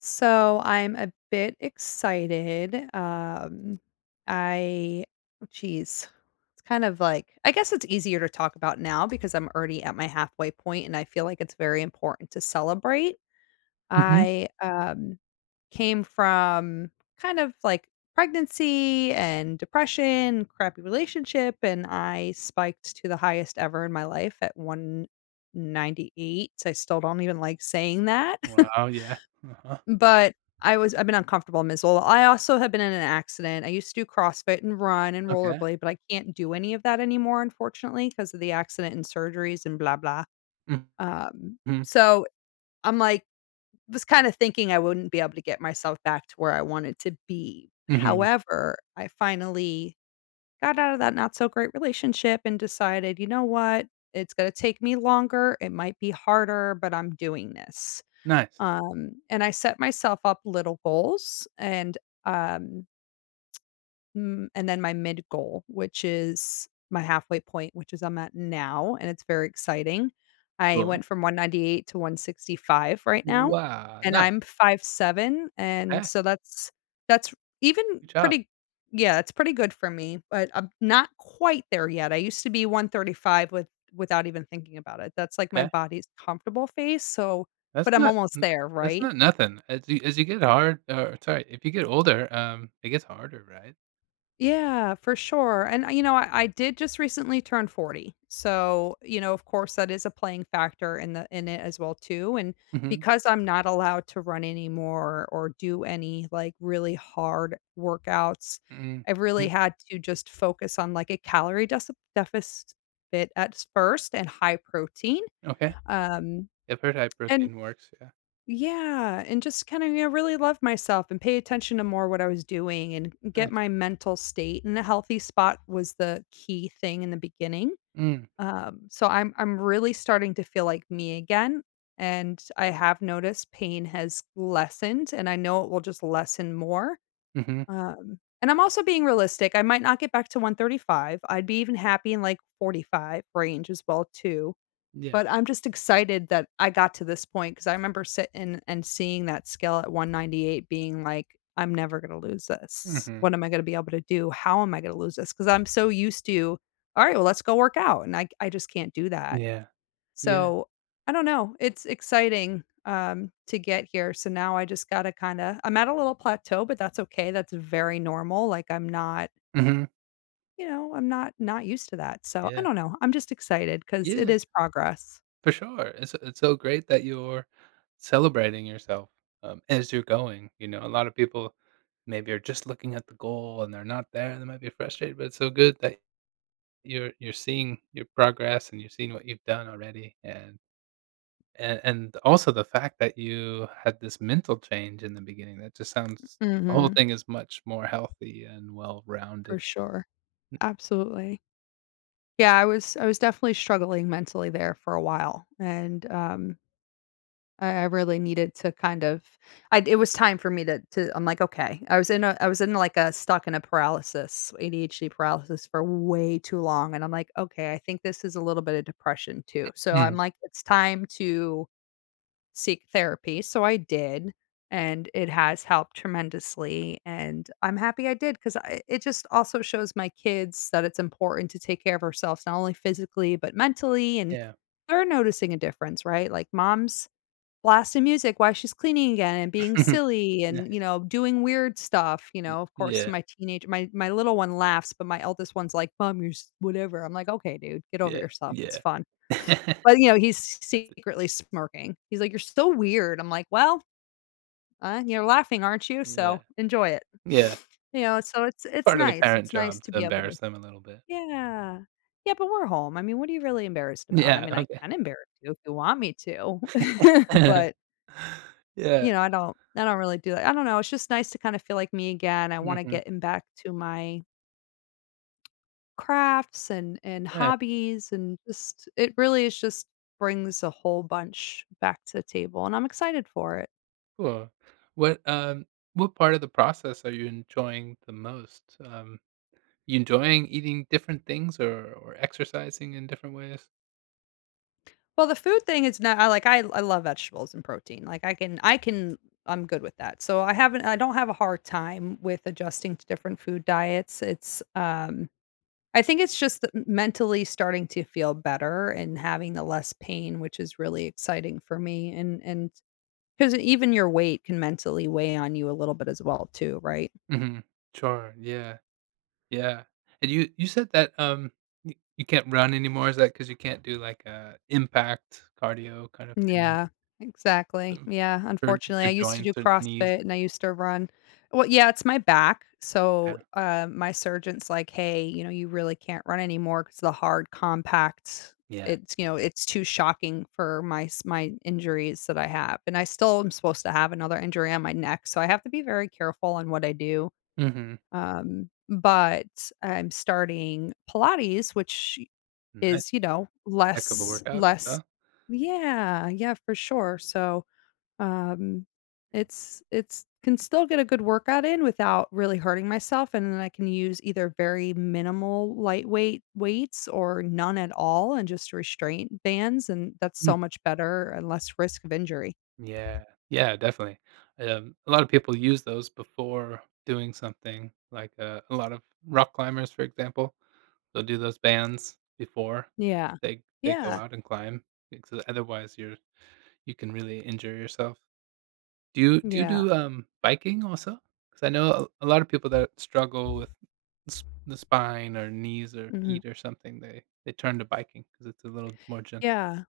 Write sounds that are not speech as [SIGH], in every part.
So I'm a bit excited. I, oh, geez, it's kind of like, I guess it's easier to talk about now because I'm already at my halfway point and I feel like it's very important to celebrate. Mhm. I came from kind of like pregnancy and depression, crappy relationship, and I spiked to the highest ever in my life at 198. I still don't even like saying that. [LAUGHS] Wow, yeah. Uh-huh. But I've been uncomfortable in Missoula. I also have been in an accident. I used to do CrossFit and run and Okay. rollerblade, but I can't do any of that anymore, unfortunately, because of the accident and surgeries and blah blah. Um, Mhm. so I'm like, was kinda thinking I wouldn't be able to get myself back to where I wanted to be. Mhm. However, I finally got out of that not so great relationship and decided, you know what? It's gonna take me longer. It might be harder, but I'm doing this. Nice. And I set myself up little goals um, and then my mid goal, which is my halfway point, which is I'm at now, and it's very exciting. I Cool. went from 198 to 165 right now, Wow, and nice. I'm 5'7", and Okay. so that's even Good job. pretty yeah, that's pretty good for me, but I'm not quite there yet. I used to be 135 without even thinking about it. That's like my Okay. body's comfortable phase, so but That's I'm not almost n there, that's right? not nothing. As you get hard or sorry, if you get older, it gets harder, right? Yeah, for sure. And, you know, I did just recently turn 40. So, you know, of course that is a playing factor in the in it as well too. And Mhm. because I'm not allowed to run anymore or do any like really hard workouts, Mm. I really Mhm. had to just focus on like a calorie deficit at first and high protein. Okay. Um If her heard and protein works, yeah. Yeah, and just kind of, you know, really love myself and pay attention to more what I was doing and get Nice. my mental state in a healthy spot was the key thing in the beginning. Mm. So I'm really starting to feel like me again. And I have noticed pain has lessened and I know it will just lessen more. Mhm. And I'm also being realistic. I might not get back to 135. I'd be even happy in like 45 range as well too. Yeah. But I'm just excited that I got to this point because I remember sitting and seeing that scale at 198 being like, "I'm never gonna lose this. Mhm. What am I gonna be able to do? How am I gonna lose this? Because 'Cause I'm so used to, 'Alright, well, let's go work out,' and I just can't do that." Yeah. Yeah. So, I don't know, it's exciting, to get here, so now I just gotta kinda, I'm at a little plateau, but that's okay, that's very normal. Like, I'm not, Mhm. you know, I'm not not used to that, so I Yeah. don't know, I'm just excited because it Yeah, is progress. for sure. It's so great that you're celebrating yourself, as you're going, a lot of people maybe are just looking at the goal and they're not there and they might be frustrated, but it's so good that you're seeing your progress and you're seeing what you've done already, and and also the fact that you had this mental change in the beginning, that just sounds the whole Mhm, thing is much more healthy and for well-rounded. sure, Mm. absolutely. Yeah, I was definitely struggling mentally there for a while, and, I really needed to kind of, I it was time for me to, I'm like, "Okay." I was in, like, a stuck in a paralysis, ADHD paralysis for way too long, and I'm like, "Okay, I think this is a little bit of depression too." So I'm Mm, like, "It's time to seek therapy." So I did, and it has helped tremendously, and I'm happy I did because it just also shows my kids that it's important to take care of ourselves, not only physically, but mentally, and yeah. they're noticing a difference, right? Like, mom's blasting music while she's cleaning again and being [LAUGHS] silly and, you Nice. know, doing weird stuff, you Y know, of course, to yeah, my little one laughs, but my eldest one's like, "Mom, you're s whatever." I'm like, "Okay, dude, get over yeah, yourself. It's yeah. fun." [LAUGHS] But, you That's know, he's it. secretly smirking. He's like, "You're so weird." I'm like, "Well, you're laughing, aren't you? Yeah, So, enjoy it." yeah. [SNIFFS] You know, so it's Part of the nice. parent It's nice job to to be able to. embarrass them a little bit. Yeah. Yeah, but we're home. I mean, what are you really embarrassed about? I Yeah, mean, I okay. can embarrass you if you want me to, [LAUGHS] but [LAUGHS] Yeah, you know, I don't really do that. I don't know, it's just nice to kinda feel like me again. I wanna mhm. get in back to my crafts and Nice, hobbies and just it really is just brings a whole bunch back to the table, and I'm excited for it. cool. What, um what part of the process are you enjoying the most? You enjoying eating different things or exercising in different ways? Well, the food thing is not, I love vegetables and protein. Like, I can, I'm good with that. So, I don't have a hard time with adjusting to different food diets. I think it's just th mentally starting to feel better and having the less pain, which is really exciting for me, and because even your weight can mentally weigh on you a little bit as well too, right? Mhm. Sure, yeah, yeah. And you said that, you can't run anymore, is that because you can't do, like, a impact cardio kind of thing, Yeah, exactly. um, Yeah, for unfortunately, I for used to do joints or knees? CrossFit and I used to run. Well, yeah, it's my back. Yeah. So, my surgeon's like, "Hey, you know, you really can't run anymore because the hard compact, Yeah. it's, you know, it's too shocking for my injuries that I have." And I still am supposed to have another injury on my neck, so I have to be very careful on what I do. Mhm. But I'm starting Pilates, which Nice. is, you know, Heck of a workout, less. huh? Yeah, yeah, for sure. So, um, it's, can still get a good workout in without really hurting myself, and then I can use either very minimal lightweight weights or none at all and just restraint bands, and that's Mm, so much better and less risk of injury. yeah, yeah, definitely. A lot of people use those before doing something, like, a lot of rock climbers, for example, they'll do those bands before Yeah. they go Yeah. out and climb, because otherwise you're you can really injure yourself. Do you Yeah. do, biking also? Because I know a lot of people that struggle with s the spine or knees or Mhm. feet or something, they turn to biking because it's a little more gentle. Yeah.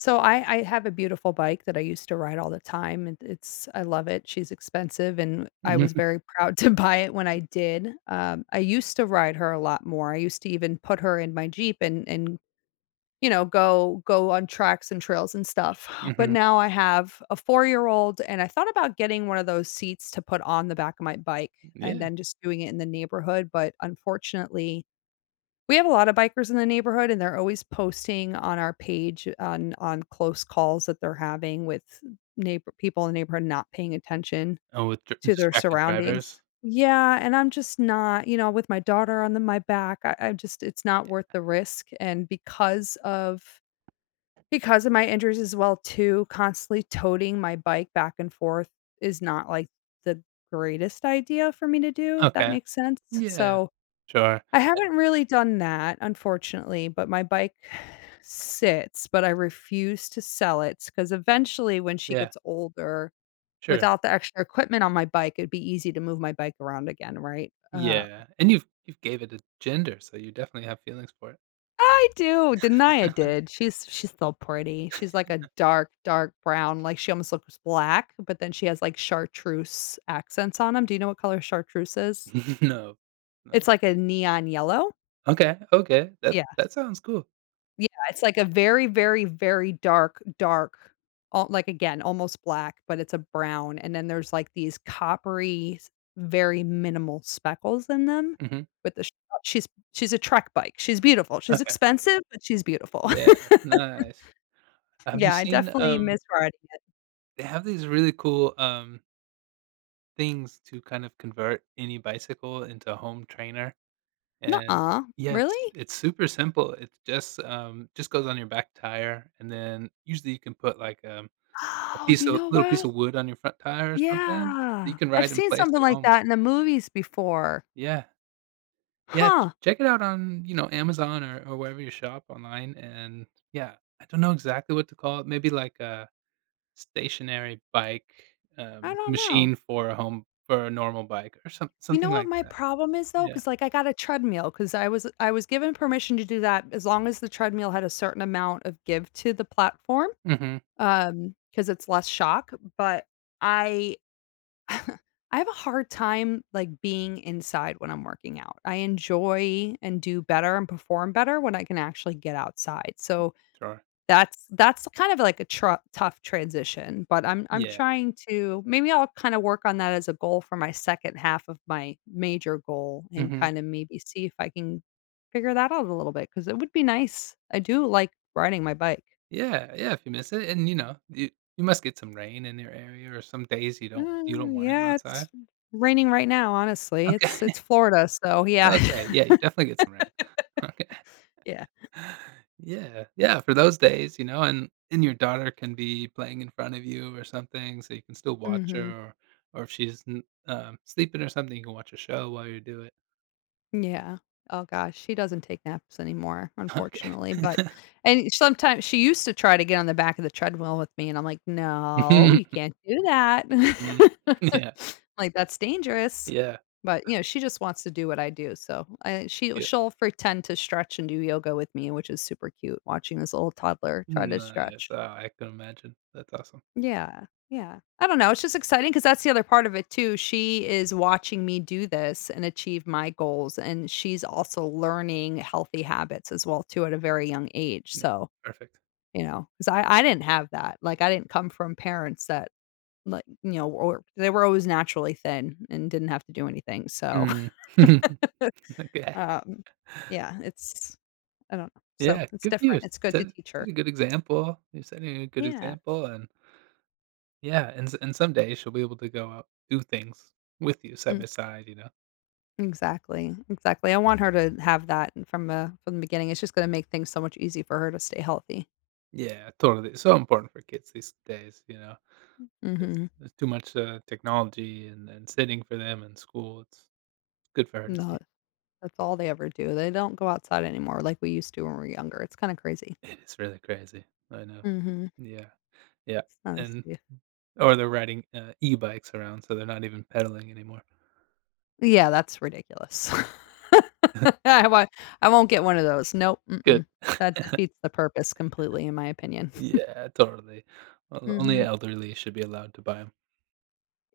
So I have a beautiful bike that I used to ride all the time, and it's, I love it. She's expensive, and I was Mhm, very [LAUGHS] proud to buy it when I did. I used to ride her a lot more. I used to even put her in my Jeep and you know, go on tracks and trails and stuff. [SIGHS] But mhm, now I have a 4-year-old and I thought about getting one of those seats to put on the back of my bike and yeah. then just doing it in the neighborhood, but unfortunately we have a lot of bikers in the neighborhood, and they're always posting on our page on close calls that they're having with neighbor people in the neighborhood not paying attention Oh, with dr to their distracted surroundings. drivers? Yeah, and I'm just not, you know, with my daughter on the my back, I just, it's not worth the risk, and because of my injuries as well too, constantly toting my bike back and forth is not, like, the greatest idea for me to do, if that Okay. makes sense, Yeah, so sure. I haven't really done that, unfortunately, but my bike [SIGHS] sits, but I refuse to sell it because eventually when she Yeah, gets older, sure. without the extra equipment on my bike, it'd be easy to move my bike around again, right? Yeah, and you've gave it a gender, so you definitely have feelings for it. I do, Denia did. She's still pretty. She's like a dark, dark brown, like, she almost looks black, but then she has, like, chartreuse accents on them. Do you know what color chartreuse is? [LAUGHS] No, no. It's like a neon yellow. Okay, okay, that that sounds cool. Yeah, it's like a very, very, very dark, dark, al like, again, almost black, but it's a brown, and then there's, like, these coppery, s very minimal speckles in them Mhm. with the sh oh, she's a Trek bike. She's beautiful. She's Okay. expensive, but she's beautiful. Yeah, [LAUGHS] nice. Have you Yeah, I seen, definitely miss riding it. they have these really cool, things to kind of convert any bicycle into a home trainer, and Nuh-uh. yeah, Really? it's super simple. It's just goes on your back tire, and then usually you can put, like, a Oh, piece you of know little piece what? of wood on your front tire or something, that you Yeah. can I've ride in seen [LAUGHS] place something at like home. that in the movies before. Yeah. Yeah, ch Huh. check it out on, you know, Amazon or wherever you shop online, and yeah, I don't know exactly what to call it, maybe like a stationary bike, I don't know. machine for a home for a normal bike or some You something know what like my that. problem is though, Yeah. because like, I got a treadmill, because I was given permission to do that as long as the treadmill had a certain amount of give to the platform, Mhm. Because it's less shock, but I I have a hard time, like, being inside when I'm working out. I enjoy and do better and perform better when I can actually get outside, so Sure. That's kind of like a tru tough transition, but I'm Yeah. trying to, maybe I'll kinda work on that as a goal for my second half of my major goal and Mhm. kinda maybe see if I can figure that out a little bit because it would be nice. I do like riding my bike. Yeah, yeah, if you miss it and, you know, you must get some rain in your area or some days you don't Mm, wanna go yeah, it's outside. raining right now, honestly. It's Okay. it's Florida, so yeah. Okay, [LAUGHS] yeah, you definitely get some rain. [LAUGHS] Okay. Yeah. Yeah, yeah, for those days, you know, and your daughter can be playing in front of you or something, so you can still watch her, Mhm. Or if she's n sleeping or something, you can watch a show while you do it. Yeah. Oh gosh, she doesn't take naps anymore, [LAUGHS] Okay. unfortunately, but [LAUGHS] and sometimes she used to try to get on the back of the treadmill with me, and I'm like, "No, Mhm, you can't do that." mhm. Yeah, [LAUGHS] Like, "That's dangerous." yeah, But, you know, she just wants to do what I do, so, I yeah. she'll pretend to stretch and do yoga with me, which is super cute, watching this little toddler try to Nice, stretch. oh, I can imagine. That's awesome. Yeah, yeah. I don't know, it's just exciting because that's the other part of it too. She is watching me do this and achieve my goals, and she's also learning healthy habits as well too at a very young age, Yeah, so, perfect. you know, because I didn't have that, like, I didn't come from parents that, like, you know, or they were always naturally thin and didn't have to do anything, so, Mm. [LAUGHS] [LAUGHS] Okay. um, yeah, it's, I don't know. So, Yeah, it's good for different. It's good to set teach set her. a good example. You're setting a good Yeah. example. And yeah, and s and someday she'll be able to go out, do things with you side Mm. by side, you know? Exactly, exactly. I want her to have that from the beginning. It's just gonna make things so much easier for her to stay healthy. Yeah, totally. It's so important for kids these days, you know? It's Mhm. it's too much, technology and sitting for them in school. It's good for her to No, see. that's all they ever do. They don't go outside anymore like we used to when we were younger. It's kinda crazy. It is really crazy. I know. Mhm. Yeah, yeah, It's not as and safe. or they're riding, e-bikes around, so they're not even pedaling anymore. Yeah, that's ridiculous. [LAUGHS] [LAUGHS] I won't I won't get one of those. Nope, Good. mm-mm. That defeats the purpose completely in my opinion. [LAUGHS] Yeah, totally. O Only Mhm. elderly should be allowed to buy them.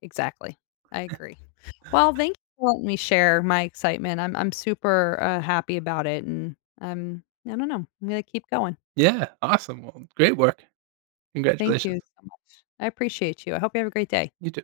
Exactly. I agree. Well, thank you for letting me share my excitement. I'm super, happy about it, and, I don't know, I'm gonna keep going. Yeah, awesome. Well, great work. Thank Congratulations. you so much. I appreciate you. I hope you have a great day. You too.